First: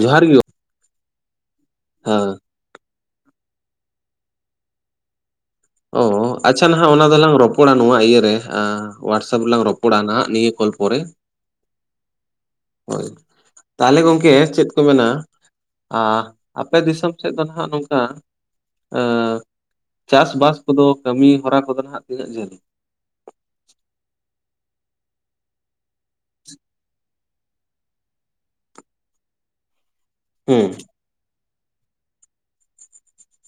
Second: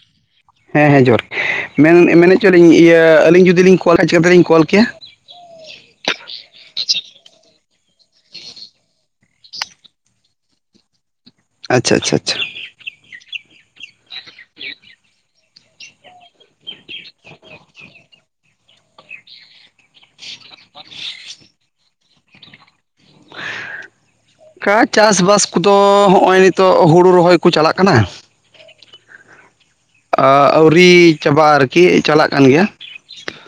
ᱡᱚᱦᱟᱨ ᱜᱮ ᱦᱮᱸ ᱦᱮᱸ ᱡᱚᱦᱟᱨ ᱢᱮᱱ ᱦᱮᱸ ᱢᱮᱱᱮᱫ ᱦᱚᱪᱚ ᱞᱤᱧ ᱤᱭᱟᱹ ᱟᱹᱞᱤᱧ ᱡᱩᱫᱤ ᱞᱤᱧ ᱠᱚᱞᱟ ᱪᱤᱠᱟᱹᱛᱮᱞᱤᱧ ᱠᱚᱞ ᱠᱮᱭᱟ? ᱚ ᱟᱪᱪᱷᱟ ᱱᱟᱦᱟᱜ ᱚᱱᱟ ᱫᱚᱞᱟᱝ ᱨᱚᱯᱚᱲᱟ ᱱᱚᱣᱟ ᱤᱭᱟᱹ ᱨᱮ ᱦᱚᱣᱟᱴᱥᱮᱯ ᱨᱮᱞᱟᱝ ᱨᱚᱯᱚᱲᱟ ᱱᱟᱦᱟᱜ ᱱᱤᱭᱟᱹ ᱠᱚᱞ ᱯᱚᱨᱮ᱾ [unintelligible] ᱟᱪᱪᱷᱟ ᱟᱪᱪᱷᱟ ᱟᱪᱪᱷᱟ ᱦᱳᱭ, ᱛᱟᱦᱚᱞᱮ ᱜᱚᱢᱠᱮ ᱪᱮᱫ ᱠᱚ ᱢᱮᱱᱟ ᱟᱯᱮ ᱫᱤᱥᱚᱢ ᱥᱮᱫ ᱫᱚ ᱱᱟᱜ ᱱᱚᱝᱠᱟ ᱪᱟᱥᱵᱟᱥ ᱠᱚᱫᱚ ᱠᱟᱹᱢᱤ ᱦᱚᱨᱟ ᱠᱚᱫᱚ ᱱᱟᱦᱟᱜ ᱛᱤᱱᱟᱹᱜ ᱡᱷᱟᱹᱞ? ᱠᱟ ᱪᱟᱥᱼᱵᱟᱥ ᱠᱚᱫᱚ ᱦᱚᱸᱼᱚᱭ ᱱᱤᱛᱳᱜ ᱦᱩᱲᱩ ᱨᱚᱦᱚᱭ ᱠᱚ ᱠᱚ ᱪᱟᱞᱟᱜ ᱠᱟᱱᱟ᱾ ᱦᱩᱸ ᱟᱣᱨᱤ ᱪᱟᱵᱟᱜ-ᱟ ᱟᱨᱠᱤ ᱪᱟᱞᱟᱜ ᱠᱟᱱ ᱜᱮᱭᱟ᱾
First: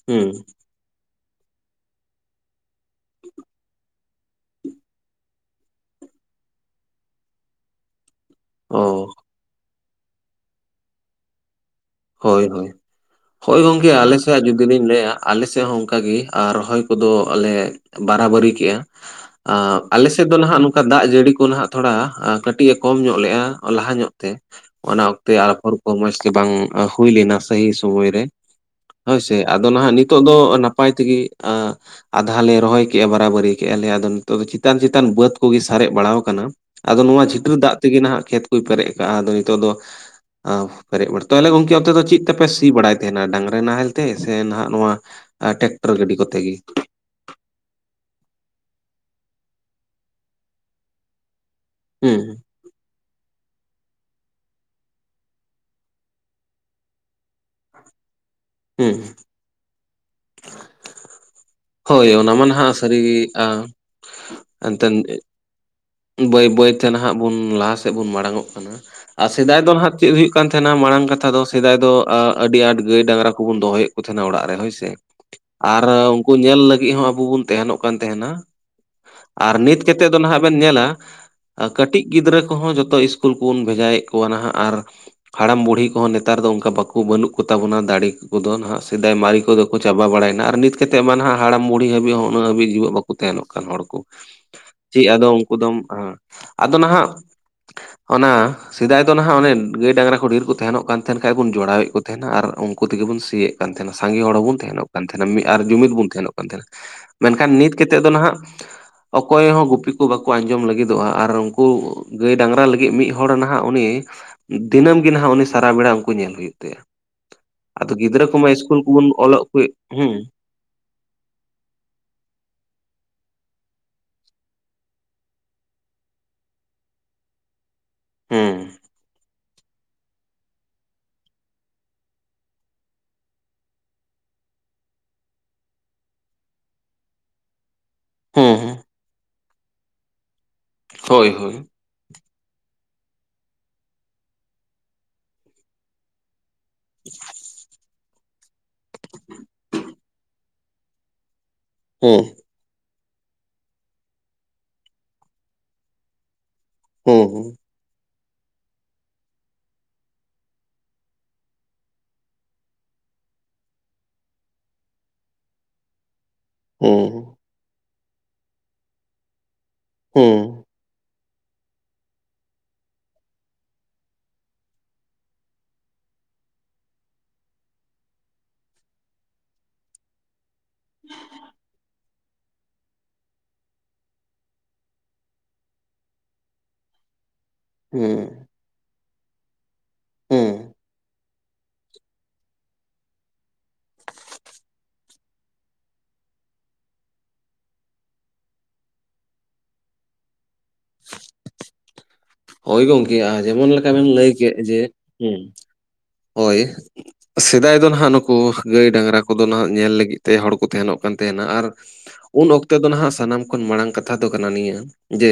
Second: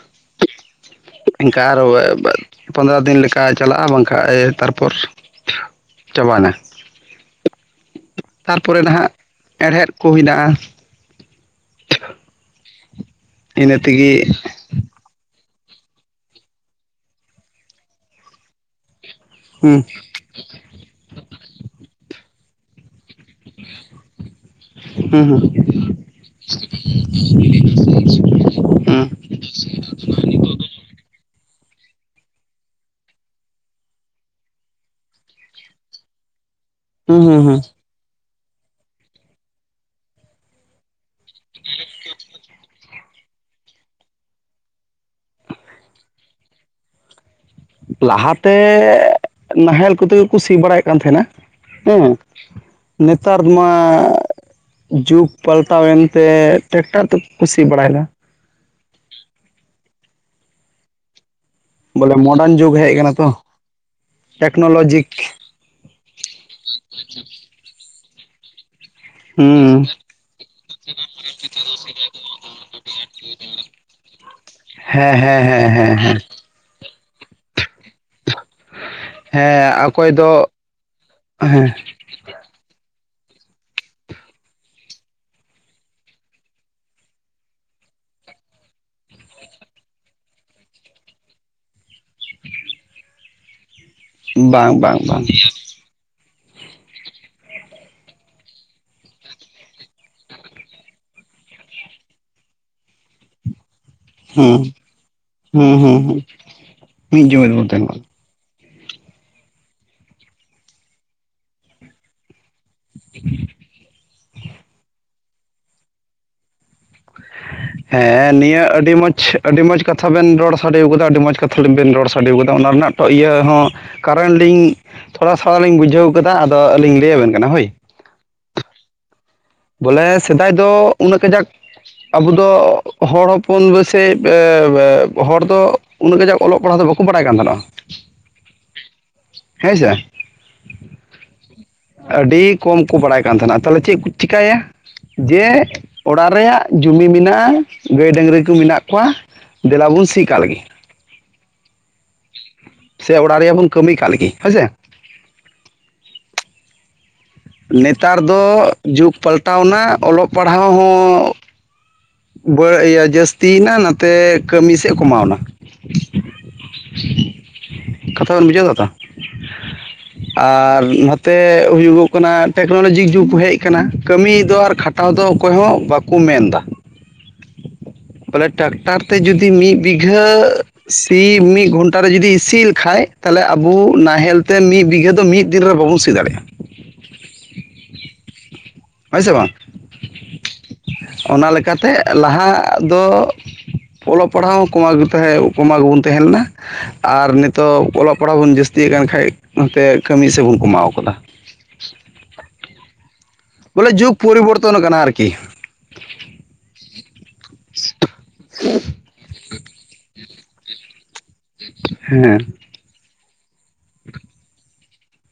ᱦᱩᱸ ᱮᱱᱠᱷᱟ [unintelligible] ᱯᱚᱱᱫᱽᱨᱚ ᱫᱤᱱᱠᱟᱭ ᱪᱟᱞᱟᱜᱼᱟ ᱵᱟᱝᱠᱷᱟᱡ ᱛᱟᱨᱯᱚᱨ ᱪᱟᱵᱟᱭᱱᱟ᱾ ᱛᱟᱨᱯᱚᱨᱮ ᱚ ᱱᱟᱦᱟᱜ ᱦᱮᱲᱦᱮᱫ ᱠᱚ ᱦᱮᱱᱟ ᱟ᱾ ᱦᱳᱭ ᱦᱳᱭ ᱦᱳᱭ ᱤᱱᱟᱹ ᱜᱚᱝᱠᱮ ᱛᱮᱜᱮ ᱟᱞᱮᱥᱭᱟᱜ ᱡᱩᱫᱤ ᱡᱩᱫᱤᱧ ᱞᱟᱹᱭᱟ ᱟᱞᱮ ᱥᱮᱫ ᱦᱚᱸ ᱚᱱᱠᱟᱜᱮ ᱟᱨ ᱨᱚᱦᱚᱭ ᱠᱚᱫᱚᱞᱮ ᱵᱟᱨᱟᱵᱟᱨᱤ ᱠᱮᱜᱼᱟ᱾ ᱦᱩᱸ ᱟᱞᱮᱥᱮᱫ ᱫᱚ ᱱᱟᱦᱟᱜ ᱱᱚᱝᱠᱟ ᱫᱟᱜ ᱡᱟᱹᱲᱤ ᱠᱚ ᱱᱟᱦᱟᱜ ᱛᱷᱚᱲᱟ ᱠᱟᱹᱴᱤᱡ ᱮ ᱠᱚᱢ ᱧᱚᱜ ᱚᱞᱼᱟ ᱞᱟᱦᱟ ᱧᱚᱜ ᱛᱮ ᱚᱱᱟ ᱦᱩᱸ ᱚᱠᱛᱮ ᱦᱩᱸ ᱟᱯᱚᱨ ᱠᱚ ᱢᱚᱸᱡᱽᱛᱮ ᱵᱟᱝ ᱦᱩᱭ ᱞᱮᱱᱟ ᱥᱟᱦᱤ ᱥᱚᱢᱚᱭ ᱨᱮ᱾ ᱦᱩᱸ ᱦᱳᱭᱥᱮ ᱟᱫᱚ ᱱᱟᱦᱟᱜ ᱱᱤᱛᱚᱜ ᱫᱚ ᱱᱟᱯᱟᱭ ᱛᱮᱜᱮ ᱟᱫᱷᱟ ᱞᱮ ᱨᱚᱦᱚᱭ ᱠᱮᱫᱼᱟ ᱵᱟᱨᱟᱵᱟᱹᱨᱤ ᱠᱮᱜᱼᱟ ᱞᱮ ᱟᱫᱚ ᱱᱤᱛᱚᱜ ᱫᱚ ᱪᱮᱛᱟᱱ ᱪᱮᱛᱟᱱ ᱵᱟᱹᱫ ᱠᱚᱜᱮ ᱥᱟᱨᱮᱡ ᱵᱟᱲᱟᱣ ᱟᱠᱟᱱᱟ᱾ ᱟᱫᱚ ᱦᱩᱸ ᱱᱚᱣᱟ ᱦᱩᱸ ᱡᱷᱤᱴᱟᱹᱨ ᱦᱩᱸ ᱫᱟᱜ ᱛᱮᱜᱮ ᱱᱟᱦᱟᱜ ᱠᱷᱮᱛ ᱠᱚᱭ ᱯᱮᱨᱮᱡ ᱟᱠᱟᱜᱼᱟ ᱟᱫᱚ ᱱᱤᱛᱚᱜ ᱫᱚ ᱯᱮᱨᱮᱡ ᱵᱟᱹᱲᱛᱤ ᱛᱚᱭᱚᱞᱮ ᱜᱚᱝᱠᱮ ᱚᱱᱛᱮ ᱫᱚ ᱪᱮᱜ ᱛᱮᱯᱮ ᱥᱤ ᱵᱟᱲᱟᱭᱟ? ᱛᱟᱦᱮᱱᱟ ᱰᱟᱝᱨᱟ ᱱᱟᱦᱮᱞ ᱛᱮ ᱥᱮ ᱱᱟᱦᱟᱜ ᱱᱚᱣᱟ ᱴᱨᱟᱠᱴᱚᱨ ᱜᱟᱹᱰᱤ ᱠᱚᱛᱮ ᱜᱮ᱾ ᱞᱟᱦᱟᱛᱮ ᱱᱟᱦᱮᱞ ᱠᱚᱛᱮᱜᱮᱠᱚ ᱥᱤ ᱵᱟᱲᱟᱭᱮᱫ ᱠᱟᱱ ᱛᱟᱦᱮᱸᱱᱟ᱾ ᱦᱮᱸ ᱦᱩᱸ ᱱᱮᱛᱟᱨ ᱢᱟ ᱡᱩᱜᱽ ᱯᱟᱞᱴᱟᱣᱮᱱᱛᱮ ᱴᱮᱠᱴᱟᱨ ᱛᱮᱠᱚ ᱥᱤ ᱵᱟᱲᱟᱭᱮᱫᱟ᱾ ᱦᱮᱸ [inaudible] ᱦᱳᱭ ᱵᱚᱞᱮ ᱚᱱᱟᱢᱟ ᱢᱚᱰᱟᱨᱱ ᱱᱟᱦᱟᱜ ᱡᱩᱜᱽ ᱦᱮᱡ ᱥᱟᱹᱨᱤᱜ ᱟᱠᱟᱱᱟ ᱛᱚ ᱮᱱᱛᱮᱫ ᱴᱮᱠᱱᱳᱞᱚᱡᱤᱠ ᱵᱟᱹᱭ ᱵᱟᱹᱭᱛᱮ ᱱᱟᱦᱟᱜ ᱵᱚᱱ ᱞᱟᱦᱟ ᱥᱮᱫ ᱵᱚᱱ ᱢᱟᱲᱟᱝ ᱚᱜ ᱠᱟᱱᱟ᱾ ᱟᱨ ᱥᱮᱫᱟᱭ ᱫᱚ ᱦᱩᱸ ᱱᱟᱦᱟᱜ ᱪᱮᱫ ᱦᱩᱭᱩᱜᱭ ᱠᱟᱱ ᱛᱟᱦᱮᱸᱱᱟ ᱢᱟᱲᱟᱝ ᱠᱟᱛᱷᱟ ᱫᱚ ᱥᱮᱫᱟᱭ ᱫᱚ ᱟᱹᱰᱤ ᱟᱸᱴ ᱜᱟᱹᱭ ᱰᱟᱝᱨᱟ ᱠᱚᱵᱚᱱ ᱫᱚᱦᱚᱭᱮᱫ ᱛᱟᱦᱮᱱᱟ ᱚᱲᱟᱜ ᱨᱮ ᱦᱳᱭᱥᱮ, ᱦᱮᱸ ᱦᱮᱸ ᱦᱮᱸ ᱟᱨ ᱦᱮᱸ ᱦᱮᱸ ᱩᱱᱠᱩ ᱧᱮᱞ ᱞᱟᱹᱜᱤᱫ ᱦᱚᱸ ᱟᱵᱚ ᱵᱚᱱ ᱛᱟᱦᱮᱱᱚᱜ ᱛᱟᱦᱮᱱᱟ ᱟᱨ ᱱᱤᱛ ᱦᱮᱸ ᱠᱟᱛᱮᱫ ᱚᱠᱚᱭ ᱫᱚ ᱱᱟᱦᱟᱜ ᱵᱮᱱ ᱧᱮᱞᱟ ᱦᱮᱸ ᱠᱟᱹᱴᱤᱡ ᱜᱤᱫᱽᱨᱟᱹ ᱠᱚᱦᱚᱸ ᱡᱚᱛᱚ ᱥᱠᱩᱞ ᱠᱚᱵᱚᱱ ᱵᱷᱮᱡᱟᱭᱮᱫ ᱠᱚᱣᱟ ᱱᱟᱦᱟᱜ ᱟᱨ ᱦᱟᱲᱟᱢ ᱵᱩᱲᱦᱤ ᱠᱚᱦᱚᱸ ᱱᱮᱛᱟᱨ ᱫᱚ ᱚᱱᱠᱟ ᱵᱟᱠᱚ ᱵᱟᱹᱱᱩᱜ ᱠᱚᱛᱟ ᱵᱚᱱᱟ ᱫᱟᱲᱮ ᱠᱚᱫᱚ ᱱᱟᱦᱟᱜ, ᱥᱮᱫᱟᱭ ᱢᱟᱨᱮ ᱠᱚᱫᱚ ᱠᱚ ᱪᱟᱵᱟ ᱵᱟᱲᱱᱟ ᱾ ᱟᱨ ᱱᱤᱛ ᱠᱟᱜ ᱢᱟ ᱱᱟᱦᱟᱜ ᱦᱟᱲᱟᱢ ᱵᱩᱲᱦᱤ ᱦᱟᱹᱵᱤᱡ ᱦᱚᱸ ᱩᱱᱟᱹᱜ ᱦᱟᱹᱵᱤᱡ ᱡᱤᱣᱮᱫ ᱵᱟᱠᱚ ᱛᱟᱦᱮᱱᱚᱜ ᱠᱟᱱ ᱦᱚᱲ ᱠᱚ᱾ ᱵᱟᱝ ᱵᱟᱝ ᱪᱮᱫ ᱵᱟᱝ ᱟᱫᱚ ᱩᱱᱠᱩ ᱫᱚᱢ ᱦᱮ ᱟᱫᱚ ᱱᱟᱦᱟᱜ ᱚᱱᱟ ᱥᱮᱫᱟᱭ ᱫᱚ ᱱᱟᱦᱟᱜ ᱚᱱᱮ ᱜᱟᱹᱭ ᱰᱟᱝᱨᱟ ᱠᱚ ᱰᱷᱮᱨ ᱠᱚ ᱛᱟᱦᱮᱱᱚᱜ ᱠᱟᱱ ᱛᱟᱦᱮᱱ ᱠᱷᱟᱱᱡ ᱵᱚᱱ ᱡᱚᱲᱟᱣᱮᱫ ᱠᱚ ᱛᱟᱦᱮᱱᱟ ᱟᱨ ᱩᱱᱠᱩ ᱛᱮᱜᱮ ᱵᱚᱱ ᱥᱤᱭᱮᱫ ᱠᱟᱱ ᱛᱟᱦᱮᱱᱟ᱾ ᱥᱟᱸᱜᱮ ᱦᱚᱲ ᱦᱩᱸ ᱦᱚᱸᱵᱚᱱ ᱛᱟᱦᱮᱱᱚᱜ ᱠᱟᱱ ᱛᱟᱦᱮᱱᱟ, ᱢᱤᱫ ᱟᱨ ᱦᱩᱸ ᱦᱩᱸ ᱡᱩᱢᱤᱫ ᱵᱚᱱ ᱦᱩᱸ ᱛᱟᱦᱮᱱᱚᱜ ᱠᱟᱱ ᱛᱟᱦᱮᱱᱟ᱾ ᱢᱤᱫ ᱢᱮᱱᱠᱷᱟᱱ ᱡᱩᱢᱤᱫ ᱵᱚᱱ ᱱᱤᱛ ᱛᱟᱦᱮᱱ ᱢᱟ ᱠᱟᱛᱮᱫ ᱫᱚ ᱱᱟᱦᱟᱜ ᱚᱠᱚᱭ ᱦᱚᱸ ᱜᱩᱯᱤ ᱠᱚ ᱵᱟᱠᱚ ᱟᱸᱡᱚᱢ ᱞᱟᱹᱜᱤᱫᱚᱜᱼᱟ ᱟᱨ ᱩᱱᱠᱩ ᱜᱟᱹᱭ ᱰᱟᱝᱨᱟ ᱞᱟᱹᱜᱤᱫ ᱢᱤᱫ ᱦᱚᱲ ᱱᱟᱦᱟᱜ ᱩᱱᱤ ᱫᱤᱱᱟᱹᱢ ᱜᱮ ᱱᱟᱦᱟᱜ ᱩᱱᱤ ᱥᱟᱨᱟ ᱵᱮᱲᱟ ᱩᱱᱠᱩ ᱧᱮᱞ ᱦᱩᱭᱩᱜ ᱛᱟᱭᱟ᱾ ᱟᱫᱚ ᱜᱤᱫᱽᱨᱟᱹ ᱦᱮᱸ ᱠᱚᱢᱟ ᱱᱤᱭᱟᱹ ᱤᱥᱠᱩᱞ ᱟᱹᱰᱤ ᱠᱚᱵᱚᱱ ᱢᱚᱡᱽ ᱚᱞᱚᱜ ᱠᱚ ᱟᱹᱰᱤ ᱢᱚᱡᱽ ᱠᱟᱛᱷᱟ ᱦᱩᱸ ᱵᱮᱱ ᱨᱚᱲ ᱥᱟᱰᱮ ᱠᱟᱫᱟ ᱟᱹᱰᱤ ᱢᱚᱡᱽ ᱠᱟᱛᱷᱟ ᱞᱤᱧ ᱵᱮᱱ ᱨᱚᱲ ᱥᱟᱰᱮ ᱠᱟᱫᱟ ᱚᱱᱟ ᱨᱮᱱᱟᱜ ᱤᱭᱟᱹ ᱦᱚᱸ ᱠᱟᱨᱮᱱᱴ ᱞᱤᱧ ᱛᱷᱚᱲᱟ ᱥᱚᱲᱟ ᱞᱤᱧ ᱵᱩᱡᱷᱟᱹᱣ ᱟᱠᱟᱫᱟ ᱟᱫᱚ ᱟᱹᱞᱤᱧ ᱞᱟᱹᱭ ᱟᱵᱮᱱ ᱠᱟᱱᱟ ᱦᱳᱭ᱾ ᱦᱮᱸ ᱵᱚᱞᱮ ᱥᱮᱫᱟᱭ ᱫᱚ ᱩᱱᱟᱹᱜ ᱠᱟᱡᱟᱠ ᱟᱵᱚ ᱫᱚ ᱦᱚᱲ ᱦᱚᱯᱚᱱ ᱫᱚ ᱥᱮᱭ [unintelligible] ᱦᱚᱲ ᱫᱚ ᱩᱱᱟᱹᱜ ᱠᱟᱡᱟᱠ ᱚᱞᱚᱜ ᱯᱟᱲᱦᱟᱣ ᱫᱚ ᱵᱟᱠᱚ ᱵᱟᱲᱟᱭ ᱠᱟᱱ ᱛᱟᱦᱮᱟ᱾ ᱦᱮᱸ ᱦᱮᱸ ᱦᱮᱸ ᱥᱮ ᱦᱳᱭ ᱦᱳᱭ ᱟᱹᱰᱤ ᱠᱚᱢ ᱠᱚ ᱵᱟᱲᱟᱭ ᱠᱟᱱ ᱛᱟᱦᱮᱱᱟ ᱛᱟᱦᱚᱞᱮ ᱪᱮᱫ ᱠᱚ ᱪᱤᱠᱟᱭᱟ ᱡᱮ ᱚᱲᱟᱜ ᱨᱮᱭᱟᱜ ᱡᱚᱢᱤ ᱢᱮᱱᱟᱜᱼᱟ ᱜᱟᱹᱭ ᱰᱟᱝᱨᱤ ᱠᱚ ᱢᱮᱱᱟᱜ ᱠᱚᱣᱟ ᱫᱮᱞᱟ ᱵᱚᱱ ᱥᱤ ᱠᱟᱜ ᱞᱮ ᱜᱮ ᱦᱩᱸ ᱥᱮ ᱚᱲᱟᱜ ᱨᱮᱭᱟᱜ ᱵᱚᱱ ᱠᱟᱹᱢᱤ ᱠᱟᱜ ᱞᱮᱜᱤ ᱦᱳᱭ ᱥᱮ ᱦᱩᱸ ᱦᱩᱸ ᱱᱮᱛᱟᱨ ᱫᱚ ᱡᱩᱜᱽ ᱯᱟᱞᱴᱟᱣᱱᱟ ᱚᱞᱚᱜ ᱯᱟᱲᱦᱟᱣ ᱦᱚᱸ ᱵᱟᱹ ᱤᱭᱟᱹ ᱡᱟᱹᱥᱛᱤᱭᱮᱱᱟ ᱱᱟᱛᱮ ᱠᱟᱹᱢᱤ ᱥᱮᱫ ᱠᱚᱢᱟᱣᱱᱟ ᱦᱩᱸ ᱠᱟᱛᱷᱟ ᱵᱮᱱ ᱵᱩᱡᱷᱟᱹᱣ ᱫᱟ ᱛᱚ? ᱦᱩᱸ ᱟᱨ ᱱᱚᱛᱼ ᱼᱛᱮ ᱦᱩᱭᱩᱜᱚᱜ ᱠᱟᱱᱟ ᱴᱮᱠᱱᱳᱞᱚᱡᱤ ᱡᱩᱜᱽ ᱦᱮᱡ ᱟᱠᱟᱱᱟ ᱠᱟᱹᱢᱤ ᱫᱚ ᱟᱨ ᱠᱷᱟᱴᱟᱣ ᱫᱚ ᱚᱠᱚᱭ ᱦᱚᱸ ᱵᱟᱠᱚ ᱠᱚ ᱢᱮᱱ ᱮᱫᱟ ᱯᱚᱞᱮ ᱴᱨᱟᱠᱴᱟᱨ ᱛᱮ ᱡᱚᱫᱤ ᱢᱤᱫ ᱵᱤᱜᱷᱟᱹ ᱥᱤ ᱢᱤᱫ ᱜᱷᱚᱱ ᱼᱴᱟᱨ ᱨᱮ ᱡᱩᱫᱤ ᱥᱤ ᱞᱮᱠᱷᱟᱡ ᱛᱟᱦᱚᱞᱮ ᱟᱵᱚ ᱱᱟᱦᱮᱞ ᱛᱮ ᱢᱤᱫ ᱵᱤᱜᱷᱟᱹ ᱫᱚ ᱢᱤᱫ ᱫᱤᱱ ᱨᱮ ᱵᱟᱵᱚᱱ ᱥᱤ ᱫᱟᱲᱮᱭᱟᱜᱼᱟ [inaudible] ᱦᱩᱸ ᱦᱳᱭ ᱥᱮ ᱵᱟᱝ ᱦᱩᱸ ᱚᱱᱟ ᱞᱮᱠᱟᱛᱮ ᱞᱟᱦᱟ ᱫᱚ ᱚᱞᱚᱜ ᱯᱟᱲᱦᱟᱣ ᱦᱚᱸ ᱠᱚᱢᱟᱣ ᱜᱮ ᱛᱟᱦᱮᱸ ᱠᱚᱢᱟᱣ ᱜᱮᱵᱚᱱ ᱛᱟᱦᱮᱸ ᱞᱮᱱᱟ ᱟᱨ ᱱᱤᱛᱚᱜ ᱚᱞᱚᱜ ᱯᱟᱲᱦᱟᱜ ᱵᱚᱱ ᱡᱟᱹᱥᱛᱤᱭᱮᱜ ᱠᱟᱱ ᱠᱷᱟᱡ ᱱᱚᱛᱮ ᱠᱟᱹᱢᱤ ᱥᱮᱵᱚᱱ ᱠᱚᱢᱟᱣ ᱟᱠᱟᱫᱟ ᱦᱳᱭ ᱜᱚᱝᱠᱮ ᱡᱮᱢᱚᱱ ᱞᱮᱠᱟ ᱵᱚᱞᱮ ᱵᱮᱱ ᱡᱩᱜᱽ ᱞᱟᱹᱭ ᱠᱮᱫ ᱯᱚᱨᱤᱵᱚᱨᱛᱚᱱ ᱡᱮ ᱟᱠᱟᱱᱟ ᱟᱨᱠᱤ ᱦᱳᱭ ᱥᱮᱫᱟᱭ ᱫᱚ ᱱᱟᱦᱟᱜ ᱱᱩᱠᱩ ᱜᱟᱹᱭ ᱰᱟᱝᱨᱟ ᱠᱚᱫᱚ ᱱᱟᱦᱟᱜ ᱧᱮᱞ ᱞᱟᱹᱜᱤᱫ ᱛᱮ ᱦᱚᱲ ᱠᱚ ᱛᱟᱦᱮᱱᱚᱜ ᱠᱟᱱ ᱛᱟᱦᱮᱱᱟ ᱟᱨ ᱦᱮᱸ ᱩᱱ ᱚᱠᱛᱚ ᱩᱱ ᱛᱮᱫᱚ ᱱᱟᱦᱟᱜ ᱥᱟᱱᱟᱢ ᱠᱷᱚᱱ ᱢᱟᱲᱟᱝ ᱠᱟᱛᱷᱟ ᱫᱚ ᱠᱟᱱᱟ ᱱᱤᱭᱟᱹ ᱡᱮ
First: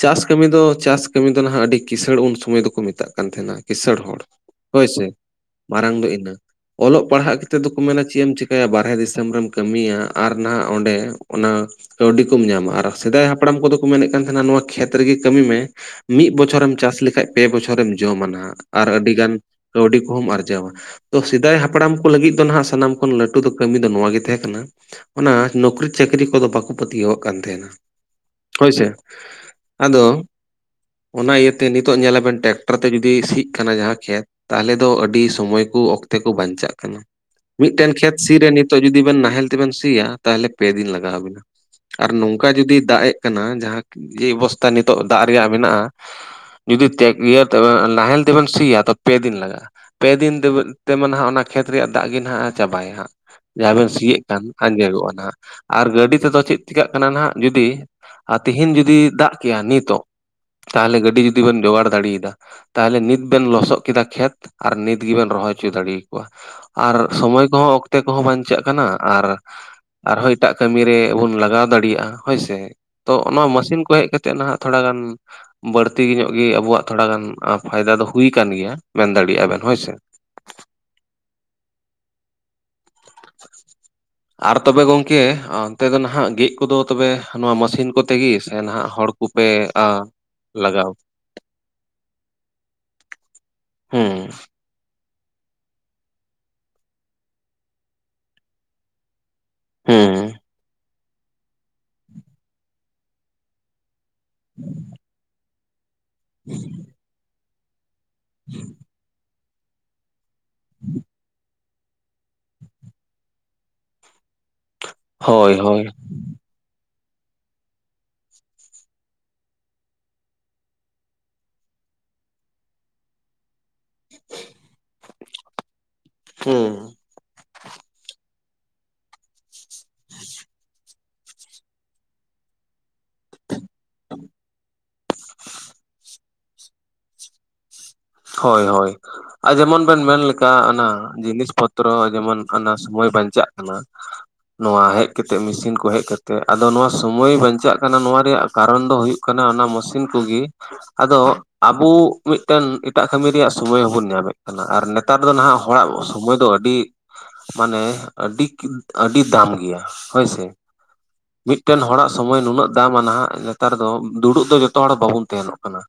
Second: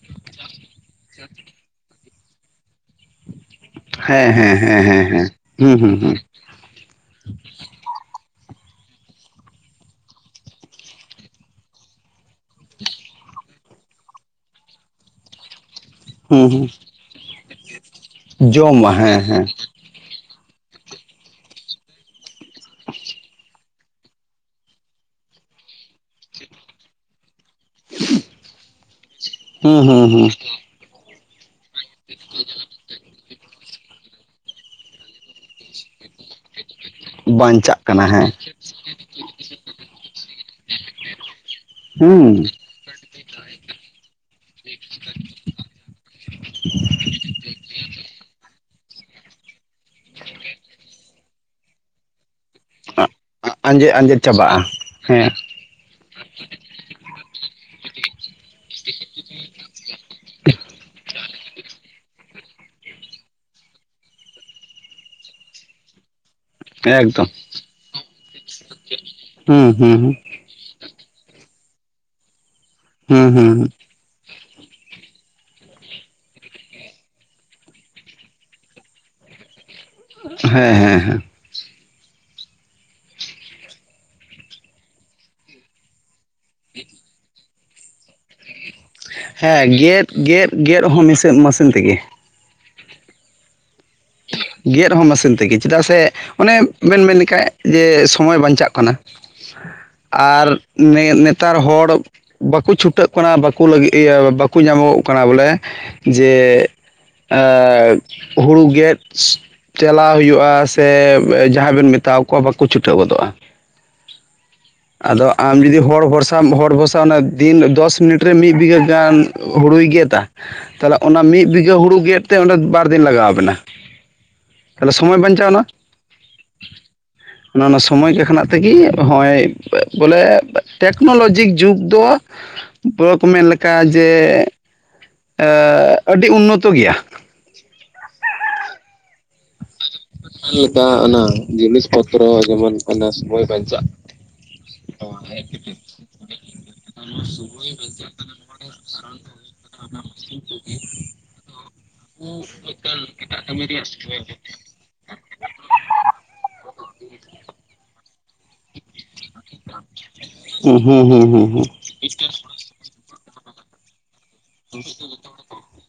ᱪᱟᱥ ᱠᱟᱹᱢᱤ ᱫᱚ ᱪᱟᱥ ᱠᱟᱹᱢᱤ ᱫᱚ ᱱᱟᱦᱟᱜ ᱟᱹᱰᱤ ᱠᱤᱥᱟᱹᱬ ᱩᱱ ᱥᱩᱢᱚᱭ ᱫᱚᱠᱚ ᱢᱮᱛᱟᱜᱼᱟ ᱠᱟᱱ ᱛᱟᱦᱮᱱᱟ ᱠᱸᱤᱥᱟᱹᱬ ᱦᱚᱲ ᱦᱮᱸ ᱦᱮᱸ ᱦᱮᱸ ᱦᱮᱸ ᱦᱳᱭᱥᱮ ᱦᱮᱸ ᱾ ᱦᱩᱸ ᱦᱩᱸ ᱢᱟᱨᱟᱝ ᱫᱚ ᱦᱩᱸ ᱤᱱᱟᱹ ᱚᱞᱚᱜ ᱯᱟᱲᱦᱟᱜ ᱠᱟᱛᱮᱫ ᱫᱚᱠᱚ ᱢᱮᱱᱟ ᱪᱮᱫ ᱮᱢ ᱪᱤᱠᱟᱹᱭᱟ ᱵᱟᱦᱨᱮ ᱫᱤᱥᱚᱢ ᱨᱮᱢ ᱠᱟᱹᱢᱤᱭᱟ ᱟᱨ ᱱᱟᱦᱟᱜ ᱚᱸᱰᱮ ᱚᱱᱟ ᱠᱟᱹᱣᱰᱤ ᱠᱚᱢ ᱧᱟᱢᱟ ᱟᱨ ᱥᱮᱫᱟᱭ ᱦᱟᱯᱲᱟᱢ ᱠᱚᱫᱚ ᱠᱚ ᱢᱮᱱᱮᱫ ᱛᱟᱦᱮᱱᱟ ᱱᱚᱣᱟ ᱠᱷᱮᱛ ᱨᱮᱜᱮ ᱠᱟᱹᱢᱤ ᱢᱮ ᱢᱤᱫ ᱦᱩᱸ ᱵᱚᱪᱷᱚᱨᱮᱢ ᱦᱩᱸ ᱪᱟᱥ ᱞᱮᱠᱷᱟᱡ ᱯᱮ ᱵᱚᱪᱷᱚᱨᱮᱢ ᱡᱚᱢᱟ ᱱᱟᱦᱟᱜ ᱟᱨ ᱡᱚᱢᱟ ᱟᱹᱰᱤ ᱦᱮᱸ ᱜᱟᱱ ᱦᱮᱸ ᱠᱟᱹᱣᱰᱤ ᱠᱚᱦᱚᱢ ᱟᱨᱡᱟᱣᱟ ᱛᱚ ᱥᱮᱫᱟᱭ ᱦᱟᱯᱲᱟᱢ ᱠᱚ ᱞᱟᱹᱜᱤᱫ ᱫᱚ ᱱᱟᱦᱟᱜ ᱥᱟᱱᱟᱢ ᱠᱷᱚᱱ ᱞᱟᱹᱴᱩ ᱫᱚ ᱠᱟᱹᱢᱤ ᱫᱚ ᱱᱚᱣᱟᱜ ᱜᱮ ᱛᱟᱦᱮᱸ ᱠᱟᱱᱟ ᱚᱱᱟ ᱱᱚᱠᱨᱤ ᱪᱟᱹᱠᱨᱤ ᱠᱚᱫᱚ ᱵᱟᱠᱚ ᱯᱟᱹᱛᱭᱟᱹᱣᱟᱜ ᱠᱟᱱ ᱛᱟᱦᱮᱸᱱᱟ᱾ ᱦᱳᱭᱥᱮ ᱦᱩᱸ ᱦᱩᱸ ᱟᱫᱚ ᱦᱩᱸ ᱚᱱᱟ ᱤᱭᱟᱹᱛᱮ ᱱᱤᱛᱚᱜ ᱧᱮᱞᱟᱵᱮᱱ ᱴᱨᱟᱠᱴᱟᱨ ᱛᱮ ᱡᱩᱫᱤ ᱥᱤᱜ ᱠᱟᱱᱟ ᱡᱟᱦᱟᱸ ᱠᱷᱮᱛ ᱛᱟᱦᱚᱞᱮ ᱫᱚ ᱟᱹᱰᱤ ᱥᱚᱢᱚᱭ ᱠᱚ ᱚᱠᱛᱮ ᱠᱚ ᱵᱟᱧᱪᱟᱜ ᱠᱟᱱᱟ ᱾ ᱵᱟᱧᱪᱟᱜ ᱢᱤᱫᱴᱮᱱ ᱠᱟᱱᱟ ᱠᱷᱮᱛ ᱦᱮᱸ ᱥᱤ ᱨᱮ ᱱᱤᱛᱚᱜ ᱡᱩᱫᱤ ᱵᱮᱱ ᱱᱟᱦᱮᱞ ᱛᱮᱵᱮᱱ ᱥᱤᱭᱟ ᱛᱟᱦᱚᱞᱮ ᱯᱮ ᱫᱤᱱ ᱞᱟᱜᱟᱣ ᱟᱹᱵᱤᱱᱟ ᱟᱨ ᱱᱚᱝᱠᱟ ᱦᱩᱸ ᱡᱩᱫᱤ ᱫᱟᱜ ᱮᱫ ᱠᱟᱱᱟ ᱡᱟᱦᱟᱸ ᱚᱵᱚᱥᱛᱷᱟ ᱱᱤᱛᱚᱜ ᱫᱟᱜ ᱨᱮᱭᱟᱜ ᱢᱮᱱᱟᱜᱼᱟ ᱡᱩᱫᱤ ᱛᱮ ᱤᱭᱟᱹ ᱱᱟᱦᱮᱞ ᱛᱮᱵᱮᱱ ᱥᱤᱭᱟ ᱛᱚ ᱯᱮ ᱫᱤᱱ ᱞᱟᱜᱟᱜᱼᱟ, ᱯᱮ ᱫᱤᱱ ᱛᱮ ᱱᱟᱦᱟᱜ ᱚᱱᱟ ᱠᱷᱮᱛ ᱨᱮᱭᱟᱜ ᱫᱟᱜ ᱜᱮ ᱱᱟᱦᱟᱜ ᱪᱟᱵᱟᱭᱟ ᱦᱟᱸᱜ ᱡᱟᱦᱟᱸ ᱵᱮᱢ ᱟᱸᱡᱮᱫ ᱥᱤᱭᱮᱫ ᱟᱸᱡᱮᱫ ᱠᱟᱱ ᱪᱟᱵᱟᱜᱼᱟ ᱟᱸᱡᱮᱫᱚᱜᱼᱟ ᱦᱮᱸ ᱱᱟᱦᱟᱜ ᱟᱨ ᱜᱟᱹᱰᱤ ᱛᱮᱫᱚ ᱪᱮᱫ ᱪᱮᱠᱟᱹᱜ ᱠᱟᱱᱟ ᱱᱟᱦᱱᱟᱜ ᱡᱩᱫᱤ ᱛᱤᱦᱤᱧ ᱡᱩᱫᱤ ᱫᱟᱜ ᱠᱮᱭᱟ ᱱᱤᱛᱚᱜ ᱛᱟᱦᱚᱞᱮ ᱜᱟᱹᱰᱤ ᱡᱩᱫᱤ ᱵᱚᱱ ᱡᱳᱜᱟᱲ ᱫᱟᱲᱮᱭᱟᱫᱟ ᱛᱟᱦᱚᱞᱮ ᱱᱤᱛ ᱵᱮᱱ ᱞᱚᱥᱚᱫ ᱠᱮᱫᱟ ᱠᱷᱮᱛ ᱟᱨ ᱱᱤᱛ ᱜᱮᱵᱮᱱ ᱨᱚᱦᱚᱭ ᱦᱚᱪᱚ ᱫᱟᱲᱮᱼ ᱠᱚᱣᱟ ᱟᱨ ᱮᱠᱫᱚᱢ ᱥᱚᱢᱚᱭ ᱠᱚᱦᱚᱸ ᱚᱠᱛᱮ ᱠᱚᱦᱚᱸ ᱵᱟᱧᱪᱟᱜ ᱠᱟᱱᱟ ᱟᱨ ᱦᱩᱸ ᱦᱩᱸ ᱟᱨ ᱦᱚᱸᱭ ᱮᱴᱟᱜ ᱠᱟᱹᱢᱤ ᱨᱮᱵᱚᱱ ᱞᱟᱜᱟᱣ ᱫᱟᱲᱮᱭᱟᱜᱼᱟ ᱦᱳᱭᱥᱮ ᱾ ᱛᱚ ᱦᱩᱸ ᱦᱩᱸ ᱚᱱᱟ ᱦᱩᱸ ᱢᱮᱥᱤᱱ ᱠᱚ ᱦᱮᱡ ᱠᱟᱛᱮᱜ ᱱᱟᱦᱟᱜ ᱛᱷᱚᱲᱟ ᱜᱟᱱ ᱵᱟᱹᱲᱛᱤ ᱧᱚᱜ ᱜᱤ ᱟᱵᱚᱣᱟᱜ ᱛᱷᱚᱲᱟ ᱜᱟᱱ ᱯᱷᱟᱭᱫᱟ ᱫᱚ ᱦᱩᱭ ᱠᱟᱱ ᱜᱮᱭᱟ ᱢᱮᱱ ᱫᱟᱲᱮᱭᱟᱜᱼᱟ ᱵᱮᱱ ᱦᱳᱭᱥᱮ ᱦᱮᱸ ᱦᱮᱸ ᱦᱮᱸ ᱟᱨ ᱛᱚᱵᱮ ᱜᱚᱝᱠᱮ ᱚᱱᱛᱮ ᱫᱚ ᱱᱟᱦᱟᱜ ᱜᱮᱜ ᱠᱚᱫᱚ ᱛᱚᱵᱮ ᱱᱚᱣᱟ ᱢᱮᱥᱤᱱ ᱠᱚᱛᱮ ᱜᱮ ᱥᱮ ᱱᱟᱦᱟᱜ ᱦᱚᱲ ᱠᱚᱯᱮ ᱦᱮᱸ ᱜᱮᱫ ᱜᱮᱫ ᱜᱮᱫ ᱞᱟᱜᱟᱣ ᱦᱚᱸ ᱢᱮᱥᱤᱱ ᱢᱮᱥᱤᱱ ᱛᱮᱜᱮ ᱦᱩᱸ ᱜᱮᱫ ᱦᱚᱸ ᱢᱮᱥᱤᱱ ᱛᱮᱜᱮ ᱪᱮᱫᱟᱜ ᱥᱮ ᱚᱱᱮ ᱢᱮᱱ ᱢᱮᱱ ᱞᱮᱠᱷᱟᱡ ᱡᱮ ᱥᱚᱢᱚᱭ ᱵᱟᱧᱪᱟᱜ ᱠᱟᱱᱟ᱾ ᱦᱩᱸ ᱟᱨ ᱱᱮᱛᱟᱨ ᱦᱚᱲ ᱵᱟᱠᱚ ᱪᱷᱩᱴᱟᱹᱜ ᱵᱟᱠᱚ ᱞᱟᱹᱜᱤᱫ ᱵᱟᱠᱚ ᱧᱟᱢᱚᱜᱚᱜ ᱠᱟᱱᱟ, ᱵᱚᱞᱮ ᱡᱮ ᱦᱩᱲᱩ ᱜᱮᱫ ᱪᱟᱞᱟᱣ ᱦᱩᱭᱩᱜᱼᱟ ᱥᱮ ᱡᱟᱦᱟᱸᱭ ᱵᱮᱱ ᱢᱮᱛᱟᱣ ᱟᱠᱚ ᱵᱟᱠᱚ ᱪᱷᱩᱴᱷᱟᱹᱣ ᱜᱚᱫᱚᱜᱼᱟ᱾ ᱟᱫᱚ ᱦᱳᱭ ᱟᱢ ᱡᱩᱫᱤ ᱦᱳᱭ ᱦᱚᱲ ᱵᱷᱚᱨᱥᱟᱢ ᱦᱚᱲ ᱵᱷᱚᱨᱥᱟ ᱚᱱᱟ ᱫᱤᱱ ᱫᱚᱥ ᱢᱤᱱᱤᱴ ᱨᱮ ᱢᱤᱫ ᱵᱤᱜᱷᱟᱹ ᱜᱟᱱ ᱦᱩᱲᱩᱭ ᱜᱮᱫᱟ᱾ ᱛᱟᱦᱚᱞᱮ ᱚᱱᱟ ᱢᱤᱫ ᱵᱤᱜᱷᱟᱹ ᱦᱩᱲᱩ ᱜᱮᱫ ᱛᱮ, ᱚᱸᱰᱮ ᱵᱟᱨ ᱫᱤᱱ ᱞᱟᱜᱟᱣ ᱵᱮᱱᱟ᱾ ᱛᱟᱦᱞᱮ ᱥᱚᱢᱚᱭ ᱵᱟᱧᱪᱟᱣ ᱮᱱᱟ᱾ [inaudible] ᱚᱱ ᱚᱱᱟ ᱥᱚᱢᱚᱭ ᱠᱷᱱᱟᱜ ᱛᱮᱜᱮ ᱦᱚᱜᱼᱚᱭ ᱵᱚᱞᱮ ᱴᱮᱠᱱᱳᱞᱚᱡᱤ ᱡᱩᱜᱽ ᱫᱚ ᱯᱚᱨ ᱠᱚ ᱢᱮᱱ ᱞᱮᱠᱟ ᱡᱮ ᱟᱹᱰᱤ ᱩᱱᱱᱚᱛᱚ ᱜᱮᱭᱟ᱾ ᱦᱳᱭ ᱦᱳᱭ ᱟᱨ ᱡᱮᱢᱚᱱ ᱵᱮᱱ ᱢᱮᱱ ᱞᱮᱠᱟ, ᱚᱱᱟ ᱡᱤᱱᱤᱥ ᱯᱚᱛᱨᱚ ᱡᱮᱢᱚᱱ ᱚᱱᱟ ᱥᱚᱢᱚᱭ ᱵᱟᱧᱪᱟᱜ ᱠᱟᱱᱟ᱾ ᱱᱚᱣᱟ ᱦᱮᱡ ᱠᱟᱛᱮᱜ ᱢᱮᱥᱤᱱ ᱠᱚ ᱦᱮᱡ ᱠᱟᱛᱮᱜ, ᱟᱫᱚ ᱱᱚᱣᱟ ᱥᱩᱢᱚᱭ ᱵᱟᱧᱪᱟᱜ ᱠᱟᱱᱟ ᱱᱚᱣᱟ ᱨᱮᱭᱟᱜ ᱠᱟᱨᱚᱱ ᱫᱚ ᱦᱳᱭᱳᱜ ᱠᱟᱱᱟ, ᱠᱟᱱᱟ, ᱚᱱᱟ ᱢᱮᱥᱤᱱ ᱠᱚᱜᱮ᱾ ᱟᱫᱚ ᱟᱵᱚ ᱢᱤᱫᱴᱮᱱ ᱮᱴᱟᱜ ᱠᱟᱹᱢᱤ ᱨᱮᱭᱟᱜ ᱥᱚᱢᱚᱭ ᱦᱚᱸᱵᱩᱱ ᱧᱟᱢᱮᱫ ᱠᱟᱱᱟ᱾ ᱟᱨ ᱱᱮᱛᱟᱨ ᱫᱚ ᱱᱟᱦᱟᱜ ᱦᱚᱲᱟᱜ ᱥᱚᱢᱚᱭ ᱫᱚ ᱟᱹᱰᱤ ᱢᱟᱱᱮ ᱟᱹᱰᱤ ᱟᱹᱰᱤ ᱫᱟᱢ ᱜᱮᱭᱟ᱾ ᱦᱳᱭ ᱥᱮ ᱦᱩᱸ ᱦᱩᱸ ᱦᱩᱸ ᱦᱩᱸ ᱢᱤᱫᱴᱮᱱ ᱦᱚᱲᱟᱜ ᱥᱚᱢᱚᱭ ᱱᱩᱱᱟᱹᱜ ᱫᱟᱢᱟ ᱱᱟᱦᱟᱜ ᱱᱮᱛᱟᱨ ᱫᱚ ᱫᱩᱲᱩᱵ ᱫᱚ ᱡᱚᱛᱚ ᱦᱚᱲ ᱵᱟᱵᱚᱱ ᱛᱟᱦᱮᱱᱚᱜ ᱠᱟᱱᱟ᱾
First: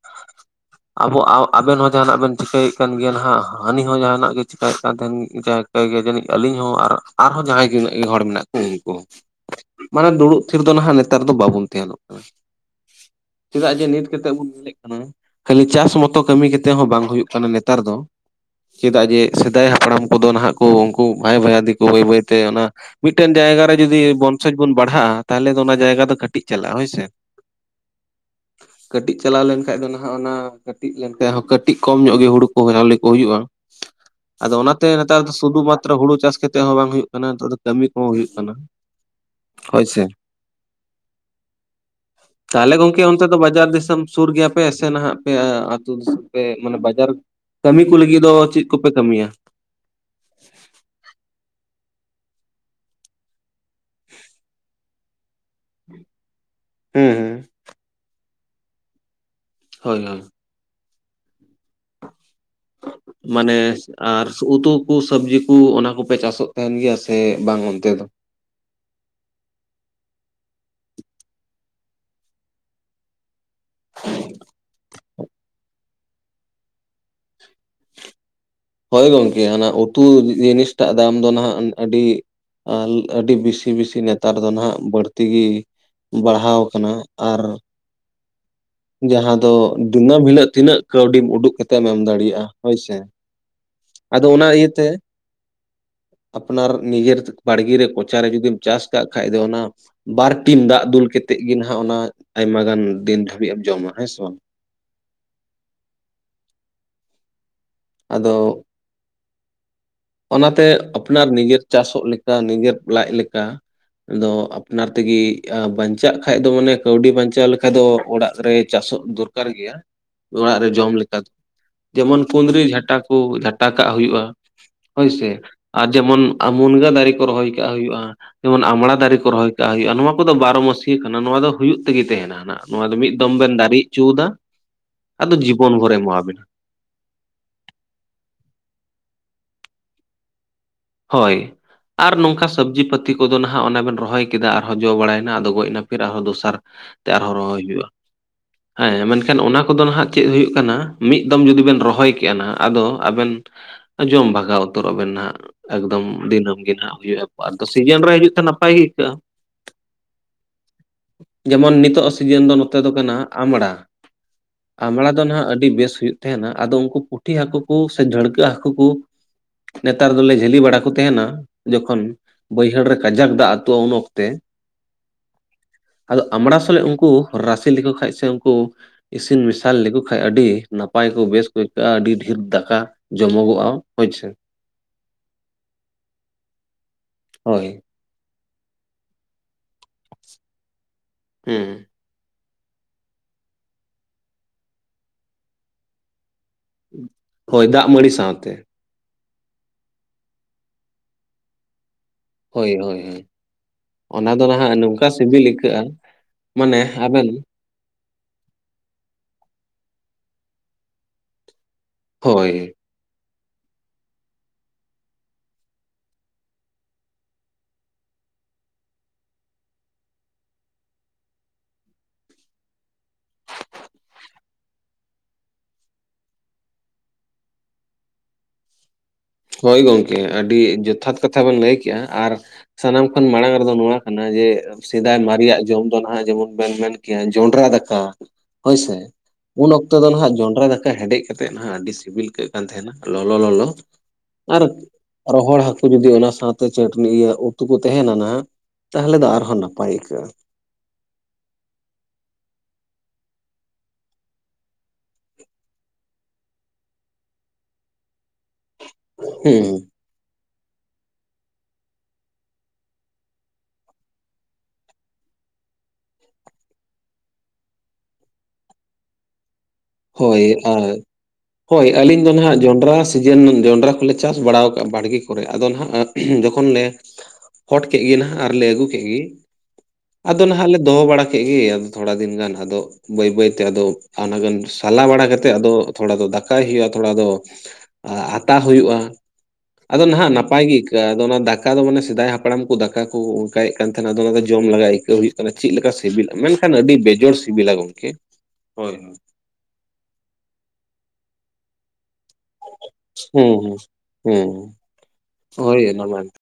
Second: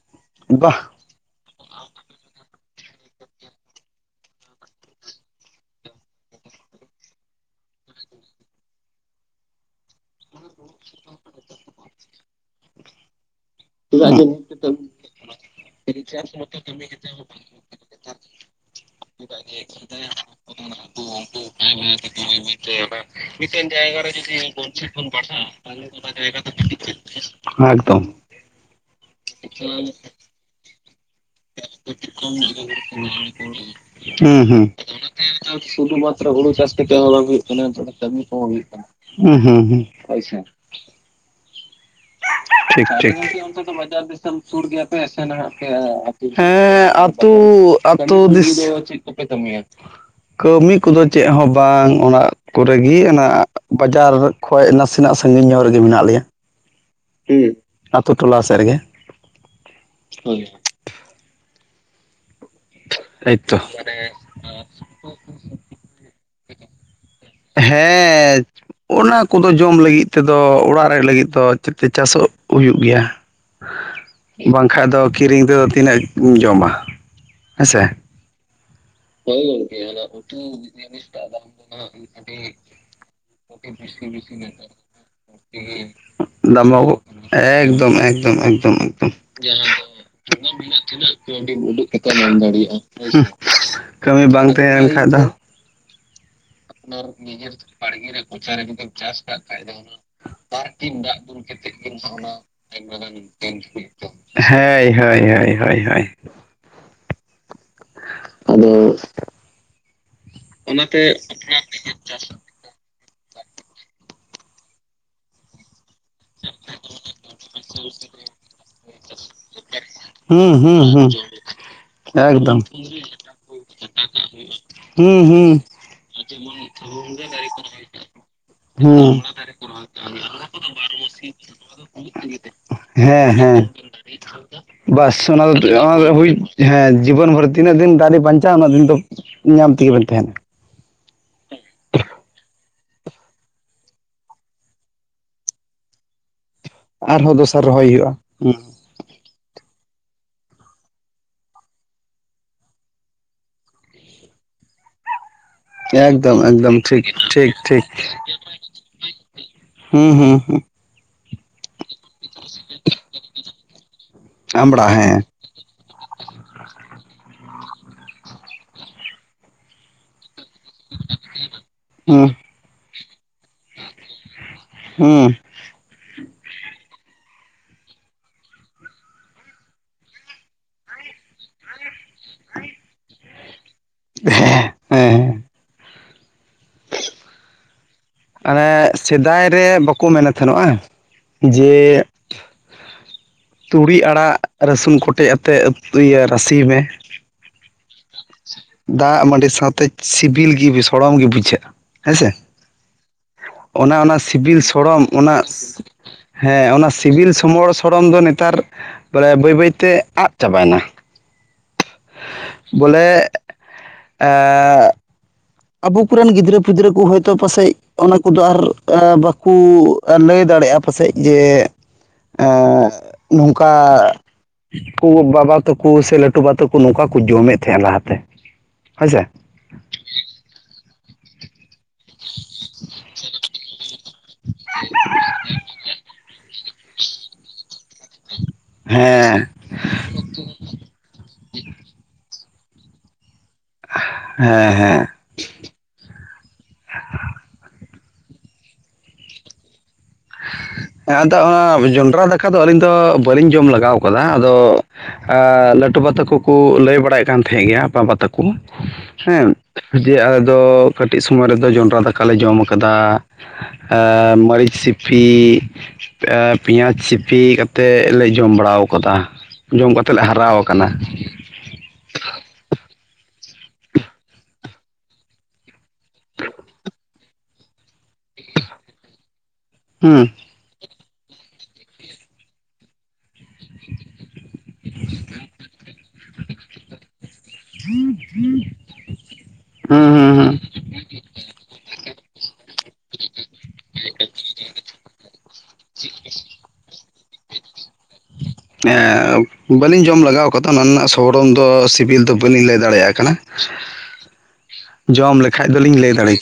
ᱵᱟᱦ ᱟᱵᱚ ᱟᱵᱮ ᱡᱟᱦᱟᱱᱟᱜ ᱵᱮᱱ ᱪᱤᱠᱟᱹᱭᱮᱫ ᱠᱟᱱ ᱜᱮᱭᱟ ᱦᱟᱸᱜ, ᱦᱟᱹᱱᱤ ᱦᱚᱸ ᱡᱟᱦᱟᱱᱟᱜ ᱜᱮ ᱪᱤᱠᱟᱹᱭᱮᱫ ᱠᱟᱱ ᱛᱟᱦᱮᱱ ᱡᱟᱹᱱᱤᱡ ᱟᱹᱞᱤᱧ ᱦᱚᱸ ᱟᱨ ᱟᱨᱦᱚᱸ ᱡᱟᱦᱟᱸᱭ ᱛᱤᱱᱟᱹᱜ ᱜᱮ ᱦᱚᱲ ᱢᱮᱱᱟᱜ ᱠᱚ ᱩᱱᱠᱩ ᱢᱟᱱᱮ ᱫᱩᱲᱩᱵ ᱛᱷᱤᱨ ᱫᱚ ᱱᱟᱦᱟᱜ ᱱᱮᱛᱟᱨ ᱫᱚ ᱵᱟᱵᱚᱱ ᱛᱮᱱᱚᱜ ᱠᱟᱱᱟ᱾ [inaudible] ᱪᱮᱫᱟᱜ ᱡᱮ ᱱᱤᱛ ᱠᱟᱛᱮᱫ ᱵᱚᱱ ᱧᱮᱞᱮᱫ ᱠᱟᱱᱟ᱾ ᱠᱷᱟᱹᱞᱤ ᱪᱟᱥ ᱢᱚᱛᱚ ᱠᱟᱹᱢᱤ ᱠᱟᱛᱮ ᱛᱮᱦᱚᱸ ᱵᱟᱝ ᱦᱩᱭᱩᱜ ᱠᱟᱱᱟ, ᱱᱮᱛᱟᱨ ᱫᱚ᱾ ᱪᱮᱫᱟᱜ ᱡᱮ ᱥᱮᱫᱟᱭ ᱦᱟᱯᱲᱟᱢ ᱠᱚᱫᱚ ᱱᱟᱦᱟᱜ ᱠᱚ ᱩᱱᱠᱩ ᱵᱟᱭ ᱵᱟᱭᱟ ᱫᱤᱠᱚ ᱵᱟᱹᱭ ᱵᱟᱹᱭᱛᱮ ᱚᱱᱟ ᱢᱤᱫᱴᱮᱱ ᱡᱟᱭᱜᱟ ᱨᱮ ᱡᱩᱫᱤ ᱵᱚᱱᱥᱚᱡ ᱵᱚᱱ ᱵᱟᱲᱦᱟᱜᱼᱟ, ᱛᱟᱦᱚᱞᱮ ᱫᱚ ᱚᱱᱟ ᱡᱟᱭᱜᱟ ᱫᱚ ᱠᱟᱹᱴᱤᱡ ᱪᱟᱞᱟᱜᱼᱟ, ᱦᱳᱭ ᱥᱮ᱾ ᱮᱠᱫᱚᱢ ᱠᱟᱹᱴᱤᱡ ᱪᱟᱞᱟᱣ ᱞᱮᱱᱠᱷᱟᱡ ᱫᱚ ᱱᱟᱦᱟᱜ, ᱚᱱᱟ ᱠᱟᱹᱴᱤᱡ ᱞᱮᱱᱠᱷᱟᱡ ᱦᱚᱸ ᱠᱟᱹᱴᱤᱡ ᱠᱚᱢ ᱧᱚᱜ ᱜᱮ ᱦᱩᱲᱩ ᱠᱚ ᱪᱟᱣᱞᱮ ᱠᱚ ᱦᱩᱭᱩᱜᱼᱟ᱾ ᱦᱩᱸ ᱟᱫᱚ ᱦᱩᱸ ᱚᱱᱟᱛᱮ ᱱᱮᱛᱟᱨ ᱫᱚ ᱥᱩᱫᱩ ᱢᱟᱛᱨᱚ ᱦᱩᱲᱩ ᱪᱟᱥ ᱠᱟᱛᱮᱜ ᱦᱚᱸ ᱵᱟᱝ ᱦᱩᱭᱩᱜ ᱠᱟᱱᱟ, ᱠᱟᱹᱢᱤ ᱠᱚᱦᱚᱸ ᱦᱩᱭᱩᱜ ᱠᱟᱱᱟ ᱦᱩᱸ ᱦᱩᱸ ᱦᱩᱸ ᱦᱳᱭᱥᱮ᱾ [inaudible] [unintelligible] [unintelligible] ᱴᱷᱤᱠ ᱴᱷᱤᱠ, ᱟᱯᱮ ᱚᱱᱛᱮ ᱫᱚ ᱵᱟᱡᱟᱨ ᱫᱤᱥᱚᱢ ᱥᱩᱨ ᱜᱮᱭᱟ ᱯᱮ ᱥᱮ ᱟᱹᱛᱩ ᱫᱤᱥᱚᱢ? ᱦᱮᱸ ᱠᱟᱹᱢᱤ ᱠᱚ ᱟᱹᱛᱩ ᱞᱟᱹᱜᱤᱫ ᱫᱚ ᱫᱤᱥᱚᱢ᱾ ᱪᱮᱫ ᱠᱚᱯᱮ ᱠᱟᱹᱢᱤᱭᱟ? ᱠᱟᱢᱤ ᱠᱟᱹᱢᱤ ᱠᱚᱫᱚ ᱪᱮᱫ ᱦᱚᱸ ᱵᱟᱝ ᱚᱱᱟ ᱠᱚᱨᱮ ᱜᱮ᱾ ᱚᱱᱟ ᱵᱟᱡᱟᱨ ᱠᱷᱳᱡ ᱱᱟᱥᱮᱱᱟᱜ ᱥᱟᱺᱜᱤᱧ ᱧᱚᱜ ᱨᱮᱜᱮ ᱢᱮᱱᱟᱜ ᱞᱮᱭᱟ᱾ ᱦᱮᱸ ᱦᱮᱸ ᱦᱩᱸ ᱟᱹᱛᱩ-ᱴᱚᱞᱟ ᱥᱮᱫ ᱨᱮᱜᱮ ᱦᱳᱭ ᱦᱳᱭ ᱢᱟᱱᱮ ᱮᱭᱛᱚ ᱟᱨ ᱩᱛᱩ ᱠᱚ ᱥᱚᱵᱡᱤ ᱠᱚ ᱚᱱᱟ ᱠᱚᱯᱮ ᱪᱟᱥᱚᱜ ᱛᱟᱦᱮᱱ ᱜᱮᱭᱟ ᱥᱮ ᱵᱟᱝ ᱚᱱᱛᱮ ᱫᱚ? ᱦᱮᱸ ᱚᱱᱟ ᱠᱚᱫᱚ ᱡᱚᱢ ᱞᱟᱹᱜᱤᱫ ᱛᱮᱫᱚ ᱚᱲᱟᱜ ᱨᱮ ᱞᱟᱹᱜᱤᱫ ᱛᱮ ᱫᱚ ᱪᱟᱥᱚᱜ ᱦᱩᱭᱩᱜ ᱜᱮᱭᱟ᱾ ᱵᱟᱝᱠᱷᱟᱡ ᱫᱚ ᱠᱤᱨᱤᱧ ᱛᱮᱫᱚ ᱛᱤᱱᱟᱹᱜ ᱮᱢ ᱡᱚᱢᱟ ᱦᱮᱸᱥᱮ᱾ ᱦᱳᱭ ᱜᱚᱝᱠᱮ ᱚᱱᱟ ᱩᱛᱩ ᱡᱤᱱᱤᱥᱴᱟᱜ ᱫᱟᱢ ᱫᱚ ᱱᱟᱦᱟᱜ ᱟᱹᱰᱤ ᱟᱹᱰᱤ ᱵᱤᱥᱤ- ᱵᱮᱥᱤ ᱱᱮᱛ ᱱᱮᱛᱟᱨ ᱫᱚ ᱱᱟᱸᱜ ᱵᱟᱹᱲᱛᱤ ᱜᱮ ᱵᱟᱲᱦᱟᱣ ᱫᱟᱢᱚᱜ ᱠᱟᱱᱟ ᱟᱨ ᱮᱠᱫᱚᱢ ᱮᱠᱫᱚᱢ ᱮᱠᱫᱚᱢ ᱮᱠᱫᱚᱢ ᱡᱟᱦᱟᱸ ᱫᱚ ᱫᱤᱱᱟᱹᱢ ᱦᱤᱞᱳ ᱛᱤᱱᱟᱹᱜ ᱠᱟᱹᱣᱰᱤ ᱩᱰᱩᱠ ᱠᱟᱛᱮᱜ ᱮᱢ ᱫᱟᱲᱮᱭᱟᱜᱼᱟ ᱦᱳᱭᱥᱮ᱾ ᱠᱟᱹᱢᱤ ᱟᱫᱚ ᱚᱱᱟ ᱵᱟᱝ ᱛᱟᱦᱮᱸ ᱞᱮᱱ ᱤᱭᱟᱹᱛᱮ ᱠᱷᱟᱱᱡ ᱫᱚ ᱟᱯᱱᱟᱨ ᱱᱤᱡᱮᱨ ᱵᱟᱲᱜᱤ ᱨᱮ ᱠᱚᱪᱟ ᱨᱮ ᱡᱩᱫᱤᱢ ᱪᱟᱥ ᱠᱟᱜ ᱠᱷᱟᱡ ᱫᱚ ᱵᱟᱨ ᱴᱤᱱ ᱫᱟᱜ ᱫᱤᱱ ᱫᱩᱞ ᱫᱟᱜ [unintelligible] ᱠᱟᱛᱮᱫ ᱜᱮ ᱱᱟᱦᱟᱜ ᱚᱱᱟ ᱟᱭᱢᱟ ᱜᱟᱱ ᱫᱤᱱ ᱫᱷᱟᱹᱵᱤᱡ ᱮᱢ ᱡᱚᱢᱟ ᱦᱮᱸ ᱥᱮ ᱵᱟᱝ ᱦᱮᱸ ᱦᱳᱭ ᱦᱳᱭ ᱦᱳᱭ ᱦᱳᱭ ᱟᱫᱚ ᱚᱱᱟᱛᱮ ᱟᱯᱱᱟᱨ ᱱᱤᱡᱮᱨ ᱪᱟᱥᱚᱜ ᱞᱮᱠᱟ ᱱᱤᱡᱮᱨ ᱞᱟᱡ ᱞᱮᱠᱟ ᱟᱫᱚ ᱟᱯᱱᱟᱨ ᱛᱮᱜᱮ ᱵᱟᱧ ᱪᱟᱜ ᱠᱷᱟᱡ ᱫᱚ ᱢᱟᱱᱮ ᱠᱟᱹᱣᱰᱤ ᱵᱟᱧᱪᱟᱣ ᱞᱮᱠᱟᱱ ᱫᱚ ᱚᱲᱟᱜ ᱨᱮ ᱪᱟᱥᱚᱜ ᱫᱚᱨᱠᱟᱨ ᱜᱮᱭᱟ, ᱦᱩᱸ ᱚᱲᱟᱜ ᱨᱮ ᱦᱩᱸ ᱡᱚᱢ ᱦᱩᱸ ᱞᱮᱠᱟ ᱫᱚ ᱡᱮᱢᱚᱱ ᱮᱠᱫᱚᱢ ᱠᱩᱸᱫᱽᱨᱤ ᱡᱷᱟᱴᱟ ᱠᱚ ᱡᱷᱟᱴᱟ ᱠᱟᱜ ᱦᱩᱭᱩᱜᱼᱟ ᱦᱳᱭ ᱦᱩᱸ ᱥᱮ ᱦᱩᱸ ᱟᱨ ᱡᱮᱢᱚᱱ ᱢᱩᱱᱜᱟᱹ ᱫᱟᱨᱮᱹ ᱠᱚ ᱨᱚᱦᱚᱭ ᱠᱟᱜ ᱦᱩᱭᱩᱜᱼᱟ ᱡᱮᱢᱚᱱ ᱟᱢᱲᱟ ᱦᱩᱸ ᱫᱟᱨᱮ ᱠᱚ ᱨᱚᱦᱚᱭ ᱠᱟᱜ ᱦᱩᱭᱩᱜᱼᱟ ᱱᱚᱣᱟ ᱠᱚᱫᱚ ᱵᱟᱨᱚ ᱢᱟᱹᱥᱤᱭᱟᱹ ᱠᱟᱱᱟ ᱱᱚᱣᱟ ᱫᱚ ᱦᱩᱭᱩᱜ ᱛᱮᱜᱮ ᱛᱟᱦᱮᱸᱱᱟ ᱦᱟᱱᱟᱜᱼᱟ ᱦᱮᱸ ᱦᱮᱸ ᱵᱟᱥ ᱟᱫᱚ ᱚᱱᱟ ᱫᱚ ᱡᱤᱵᱚᱱ ᱚᱱᱟ ᱵᱷᱳᱨᱮ ᱫᱚ ᱦᱩᱭ ᱮᱢᱟᱣᱟᱵᱤᱱᱟ ᱦᱮᱸ ᱡᱤᱵᱚᱱ ᱵᱷᱚᱨ ᱛᱤᱱᱟᱹᱜ ᱫᱤᱱ ᱫᱟᱨᱮ ᱵᱟᱧᱪᱟᱜᱼᱟ ᱩᱱᱟᱹᱜ ᱫᱤᱱ ᱫᱚ ᱧᱟᱢ ᱛᱮᱜᱮ ᱦᱩᱭᱩᱜ ᱛᱟᱸᱦᱮᱫ, ᱦᱳᱭ ᱟᱨ ᱱᱚᱝᱠᱟ ᱥᱚᱵᱽᱡᱤ ᱯᱟᱹᱛᱤ ᱠᱚᱫᱚ ᱱᱟᱦᱟᱜ ᱚᱱᱟ ᱵᱮᱱ ᱨᱚᱦᱚᱭ ᱠᱮᱫᱟ ᱟᱨᱦᱚᱸ ᱡᱚ ᱵᱟᱲᱟᱭᱱᱟ ᱟᱫᱚ ᱜᱚᱡᱱᱟ ᱯᱷᱮᱨ ᱟᱨᱦᱚᱸ ᱫᱚᱥᱟᱨ ᱛᱮ ᱟᱨᱦᱚᱸ ᱨᱚᱦᱚᱭ ᱦᱩᱭᱩᱜᱼᱟ ᱦᱮᱸ ᱢᱮᱱᱠᱷᱟᱱ ᱚᱱᱟ ᱠᱚᱫᱚ ᱱᱟᱦᱟᱜ ᱪᱮᱫ ᱦᱩᱭᱩᱜ ᱠᱟᱱᱟ ᱢᱤᱫ ᱫᱚᱢ ᱡᱩᱫᱤ ᱵᱮᱱ ᱨᱚᱦᱚᱭ ᱠᱮᱜᱼᱟ ᱱᱟᱦᱟᱜ ᱟᱫᱚ ᱟᱵᱮᱱ ᱡᱚᱢ ᱵᱷᱟᱜᱟᱣ ᱩᱛᱟᱹᱨᱚᱜᱼᱟ ᱵᱮᱱ ᱱᱟᱦᱟᱜ ᱮᱠᱫᱚᱢ ᱫᱤᱱᱟᱹᱢ ᱜᱮ ᱮᱠᱫᱚᱢ ᱦᱟᱸᱜ ᱴᱷᱤᱠ ᱴᱷᱤᱠ ᱦᱩᱭᱩᱜᱼᱟ ᱴᱷᱤᱠ ᱥᱤᱡᱮᱱ ᱨᱮ ᱦᱤᱡᱩᱜ ᱛᱮ ᱱᱟᱯᱟᱭ ᱜᱮ ᱟᱹᱭᱠᱟᱹᱜᱼᱟ ᱦᱩᱸ ᱦᱩᱸ ᱦᱩᱸ ᱡᱮᱢᱚᱱ ᱱᱤᱛᱚᱜ ᱟᱜ ᱥᱤᱡᱤᱱ ᱫᱚ ᱱᱚᱛᱮ ᱫᱚ ᱠᱟᱱᱟ ᱟᱢᱲᱟ ᱟᱢᱲᱟ ᱫᱚ ᱱᱟᱦᱟᱜ ᱟᱹᱰᱤ ᱵᱮᱥ ᱦᱩᱭᱩᱜ ᱛᱟᱦᱮᱸᱱᱟ ᱟᱫᱚ ᱩᱱᱠᱩ ᱯᱩᱴᱷᱤ ᱦᱟᱹᱠᱩ ᱠᱩ ᱥᱮ ᱰᱟᱹᱲᱠᱟᱹ ᱦᱟᱹᱠᱩ ᱠᱩ ᱱᱮᱛᱟᱨ ᱫᱚᱞᱮ ᱡᱷᱟᱹᱞᱤ ᱵᱟᱲᱟ ᱠᱚ ᱛᱟᱦᱮᱸᱱᱟ ᱡᱚᱠᱷᱚᱱ ᱦᱩᱸ ᱵᱟᱹᱭᱦᱟᱹᱲ ᱨᱮ ᱠᱟᱡᱟᱠ ᱫᱟᱜ ᱟᱹᱛᱩᱜᱼᱟ ᱩᱱ ᱚᱠᱛᱚ ᱛᱮ ᱦᱩᱸ ᱟᱫᱚ ᱟᱢᱲᱟ ᱥᱟᱞᱟᱜ ᱩᱱᱠᱩ ᱨᱟᱥᱮ ᱞᱮᱠᱚ ᱠᱷᱟᱡ ᱥᱮ ᱩᱱᱠᱩ ᱤᱥᱤᱱ ᱢᱮᱥᱟᱞ ᱞᱮᱠᱚ ᱠᱷᱟᱡ ᱟᱹᱰᱤ ᱱᱟᱯᱟᱭ ᱠᱚ ᱵᱮᱥ ᱠᱚ ᱟᱹᱭᱠᱟᱹᱜᱼᱟ ᱟᱹᱰᱤ ᱰᱷᱮᱨ ᱫᱟᱠᱟ ᱡᱚᱢᱚᱜᱚᱜᱼᱟ ᱦᱳᱭ ᱥᱮ ᱦᱮᱸ ᱦᱮᱸ ᱦᱳᱭ ᱟᱱᱮ ᱥᱮᱫᱟᱭ ᱨᱮ ᱵᱟᱠᱚ ᱢᱮᱱᱮᱫ ᱛᱟᱦᱮᱱᱚᱜᱼᱟ ᱦᱮᱸ ᱡᱮ ᱛᱩᱲᱤ ᱟᱲᱟᱜ ᱨᱟᱹᱥᱩᱱ ᱠᱚᱴᱮᱡ ᱟᱛᱮᱫ ᱤᱭᱟᱹ ᱨᱟᱥᱮᱭ ᱢᱮ ᱦᱳᱭ ᱫᱟᱜ ᱢᱟᱹᱬᱤ ᱥᱟᱶᱛᱮ ᱫᱟᱜ ᱢᱟᱹᱰᱤ ᱥᱟᱶᱛᱮ ᱥᱤᱵᱤᱞ ᱜᱮ ᱥᱚᱲᱚᱢ ᱜᱮ ᱵᱩᱡᱷᱟᱹᱜᱼᱟ ᱦᱮᱸᱥᱮ ᱦᱳᱭ ᱦᱳᱭ ᱦᱳᱭ ᱚᱱᱟ ᱚᱱᱟ ᱫᱚ ᱥᱤᱵᱤᱞ ᱱᱟᱦᱟᱜ ᱥᱚᱲᱚᱢ ᱱᱚᱝᱠᱟ ᱚᱱᱟ ᱥᱤᱵᱤᱞ ᱟᱹᱭᱠᱟᱹᱜᱼᱟ ᱦᱮᱸ ᱢᱟᱱᱮ ᱚᱱᱟ ᱟᱵᱮᱱ ᱥᱤᱵᱤᱞ ᱥᱩᱢᱚᱲ ᱥᱚᱲᱚᱢ ᱫᱚ ᱱᱮᱛᱟᱨ ᱵᱚᱞᱮ ᱵᱟᱹᱭ ᱵᱟᱹᱭᱛᱮ ᱟᱫ ᱪᱟᱵᱟᱭᱮᱱᱟ ᱦᱳᱭ ᱵᱚᱞᱮ ᱮᱸᱜ ᱟᱵᱩ ᱠᱚᱨᱮᱱ ᱜᱤᱫᱽᱨᱟᱹ ᱯᱤᱫᱽᱨᱟᱹ ᱠᱚ ᱦᱚᱭᱛᱳ ᱯᱟᱥᱮᱡ ᱚᱱᱟ ᱠᱚᱫᱚ ᱟᱨ ᱵᱟᱠᱩ, ᱞᱟᱹᱭ ᱫᱟᱲᱮᱭᱟᱜᱼᱟ ᱯᱟᱥᱮᱡ ᱡᱮ ᱮᱸ ᱚᱱᱠᱟ ᱠᱚ ᱵᱟᱵᱟ ᱛᱟᱠᱚ ᱥᱮ ᱞᱟᱹᱴᱩ ᱵᱟ ᱛᱟᱠᱚ ᱱᱚᱝᱠᱟ ᱠᱚ ᱡᱚᱢᱮᱫ ᱛᱟᱦᱮᱸᱱᱟ ᱞᱟᱦᱟᱛᱮ ᱦᱳᱭᱥᱮ ᱦᱳᱭ ᱜᱚᱢᱠᱮ ᱟᱹᱰᱤ ᱡᱚᱛᱷᱟᱛ ᱠᱟᱛᱷᱟ ᱵᱮᱱ ᱞᱟᱹᱭ ᱠᱟᱜ ᱞᱮᱜᱼᱟ ᱟᱨ ᱥᱟᱱᱟᱢ ᱠᱷᱚᱱ ᱢᱟᱲᱟᱝ ᱨᱮᱫᱚ ᱱᱚᱣᱟ ᱠᱟᱱᱟ ᱡᱮ ᱥᱮᱫᱟᱭ ᱢᱟᱨᱮᱭᱟᱜ ᱡᱚᱢ ᱫᱚ ᱱᱟᱦᱟᱜ ᱡᱮᱢᱚᱱ ᱵᱮᱱ ᱢᱮᱱ ᱠᱮᱭᱟ ᱡᱚᱸᱰᱨᱟ ᱫᱟᱠᱟ ᱦᱳᱭᱥᱮ ᱦᱮᱸ ᱩᱱ ᱚᱠᱛᱚ ᱫᱚ ᱱᱟᱦᱟᱜ ᱡᱚᱱᱰᱨᱟ ᱫᱟᱠᱟ ᱦᱮᱰᱮᱡ ᱠᱟᱛᱮᱫ ᱱᱟᱦᱟᱜ ᱟᱹᱰᱤ ᱥᱤᱵᱤᱞ ᱟᱹᱭᱠᱟᱹᱜ ᱠᱟᱱ ᱛᱟᱦᱮᱸᱱᱟ ᱞᱚᱞ ᱞᱚᱞᱚ ᱟᱨ ᱦᱮᱸ ᱦᱮᱸ ᱨᱚᱦᱚᱲ ᱦᱟ. ᱠᱩ, ᱡᱩᱫᱤ ᱚᱱᱟ ᱥᱟᱶᱛᱮ ᱪᱟᱹᱴᱱᱤ ᱩᱛᱩ ᱠᱚ ᱛᱟᱦᱮᱸ ᱞᱮᱱᱟ ᱛᱟᱦᱚᱞᱮ ᱫᱚ ᱟᱨᱦᱚᱸ ᱱᱟᱯᱟᱭ ᱟᱹᱭᱠᱟᱹᱜᱼᱟ ᱦᱮ ᱟᱫᱚ ᱚᱱᱟ ᱡᱚᱸᱰᱨᱟ ᱫᱟᱠᱟ ᱫᱚ ᱟᱹᱞᱤᱧ ᱫᱚ ᱵᱟᱹᱞᱤᱧ ᱡᱚᱢ ᱞᱮᱟᱜᱟᱣ ᱠᱟᱫᱟ ᱟᱫᱚ, ᱞᱟᱹᱴᱩᱵᱟ ᱛᱟᱠᱚ ᱠᱩ ᱞᱟᱹᱭ ᱵᱟᱲᱟᱭᱮᱫ ᱠᱟᱱ ᱛᱟᱦᱮᱸᱫ ᱜᱮᱭᱟ ᱵᱟᱵᱟ ᱛᱟᱠᱚ ᱦᱮᱸ ᱦᱩᱸ ᱫᱤᱭᱮ ᱟᱞᱮ ᱫᱚ ᱠᱟᱹᱴᱤᱡ ᱥᱚᱢᱚᱭ ᱨᱮᱫᱚ ᱡᱚᱱᱰᱨᱟ ᱫᱟᱠᱟᱞᱮ ᱡᱚᱢ ᱠᱟᱫᱟ ᱟᱨ ᱢᱟᱹᱨᱤᱪ ᱥᱤ ᱥᱤ ᱯᱤᱸᱭᱟᱡᱽ ᱥᱤᱯᱤ ᱠᱟᱛᱮᱫ ᱞᱮ ᱡᱚᱢ ᱵᱟᱲᱟᱣ ᱠᱟᱫᱟ, ᱦᱳᱭ ᱟᱨ ᱦᱳᱭ ᱟᱹᱞᱤᱧ ᱫᱚ ᱱᱟᱦᱟᱜ ᱡᱚᱸᱰᱨᱟ ᱥᱤᱡᱤᱱ ᱡᱚᱸᱰᱨᱟ ᱠᱚᱞᱮ ᱪᱟᱥ ᱵᱟᱲᱟᱣ ᱠᱟᱜᱼᱟ ᱵᱟᱲᱜᱮ ᱠᱚᱨᱮ ᱟᱫᱚ ᱱᱟᱦᱟᱜ, ᱦᱮᱸ ᱡᱚᱠᱷᱚᱱ ᱞᱮ ᱦᱚᱴ ᱠᱮᱜ ᱜᱮ ᱱᱟᱦᱟᱜ ᱟᱨᱞᱮ ᱟᱹᱜᱩ ᱠᱮ ᱜᱮ? ᱦᱩᱸ ᱟᱫᱚ ᱱᱟᱦᱟᱜ ᱞᱮ ᱫᱚᱦᱚ ᱵᱟᱲᱟ ᱠᱮᱜ ᱜᱮ ᱟᱫᱚ ᱛᱷᱚᱲᱟ ᱫᱤᱱ ᱜᱟᱱ ᱟᱫᱚ ᱵᱟᱹᱭ ᱵᱟᱹᱭ ᱛᱮ ᱟᱫᱚ ᱟᱱᱟᱜᱟᱱ [unintelligible] ᱥᱟᱞᱟ ᱵᱟᱲᱟ ᱠᱟᱛᱮᱜ ᱟᱫᱚ ᱛᱷᱚᱲᱟ ᱫᱚ ᱫᱟᱠᱟᱭ ᱦᱩᱭᱩᱜᱼᱟ, ᱛᱷᱚᱲᱟ ᱫᱚ ᱟᱛᱟᱭ ᱦᱩᱭᱩᱜᱼᱟ᱾ [inaudible] ᱦᱩᱸ ᱟᱫᱚ ᱦᱩᱸ ᱱᱟᱦᱟᱜ ᱦᱩᱸ ᱱᱟᱯᱟᱭ ᱜᱮ ᱟᱹᱭᱠᱟᱹᱜᱼᱟ, ᱟᱫᱚ ᱚᱱᱟ ᱫᱟᱠᱟ ᱫᱚ ᱢᱟᱱᱮ ᱥᱮᱫᱟᱭ ᱦᱟᱯᱲᱟᱢ ᱠᱚ ᱫᱟᱠᱟ ᱠᱚ ᱚᱱᱠᱟᱭᱮᱫ ᱛᱟᱸᱦᱮ ᱠᱟᱱᱟᱸ ᱟᱫᱚ ᱚᱱᱟ ᱫᱚ ᱡᱚᱢ ᱞᱟᱜᱟ ᱟᱹᱭᱠᱟᱹᱜ ᱦᱩᱭᱩᱜ᱾ [unintelligible] ᱪᱮᱜ ᱞᱮᱠᱟ ᱥᱤᱵᱤᱞᱟ ᱢᱮᱱᱠᱷᱟᱱ ᱟᱹᱰᱤ ᱵᱮᱡᱚᱲ ᱥᱤᱵᱤᱞᱟ ᱜᱚᱝ᱾ [unintelligible] [unintelligible] ᱵᱟᱹᱞᱤᱧ ᱡᱚᱢ ᱞᱮᱟᱜᱟᱣᱟᱠᱟᱫᱟ ᱚᱱᱟ ᱨᱮᱱᱟᱜ ᱥᱚᱲᱚᱱ ᱫᱚ ᱥᱤᱵᱤᱞ ᱫᱚ᱾ ᱵᱟᱹᱞᱤᱧ ᱞᱟᱹᱭ ᱫᱟᱲᱮᱭᱟᱜ [unintelligible] ᱞᱤᱧ ᱞᱟᱹᱭ ᱫᱟᱲᱮᱭᱟᱜ ᱦᱳᱭ ᱦᱩᱸ ᱦᱩᱸ ᱦᱩᱸ ᱠᱟᱱᱟ, ᱡᱚᱢ ᱞᱮᱠᱷᱟᱡ ᱦᱳᱭ ᱫᱚᱞᱤᱧ ᱚᱱᱟ ᱞᱟᱹᱭ ᱢᱟ ᱫᱟᱲᱮ [unintelligible]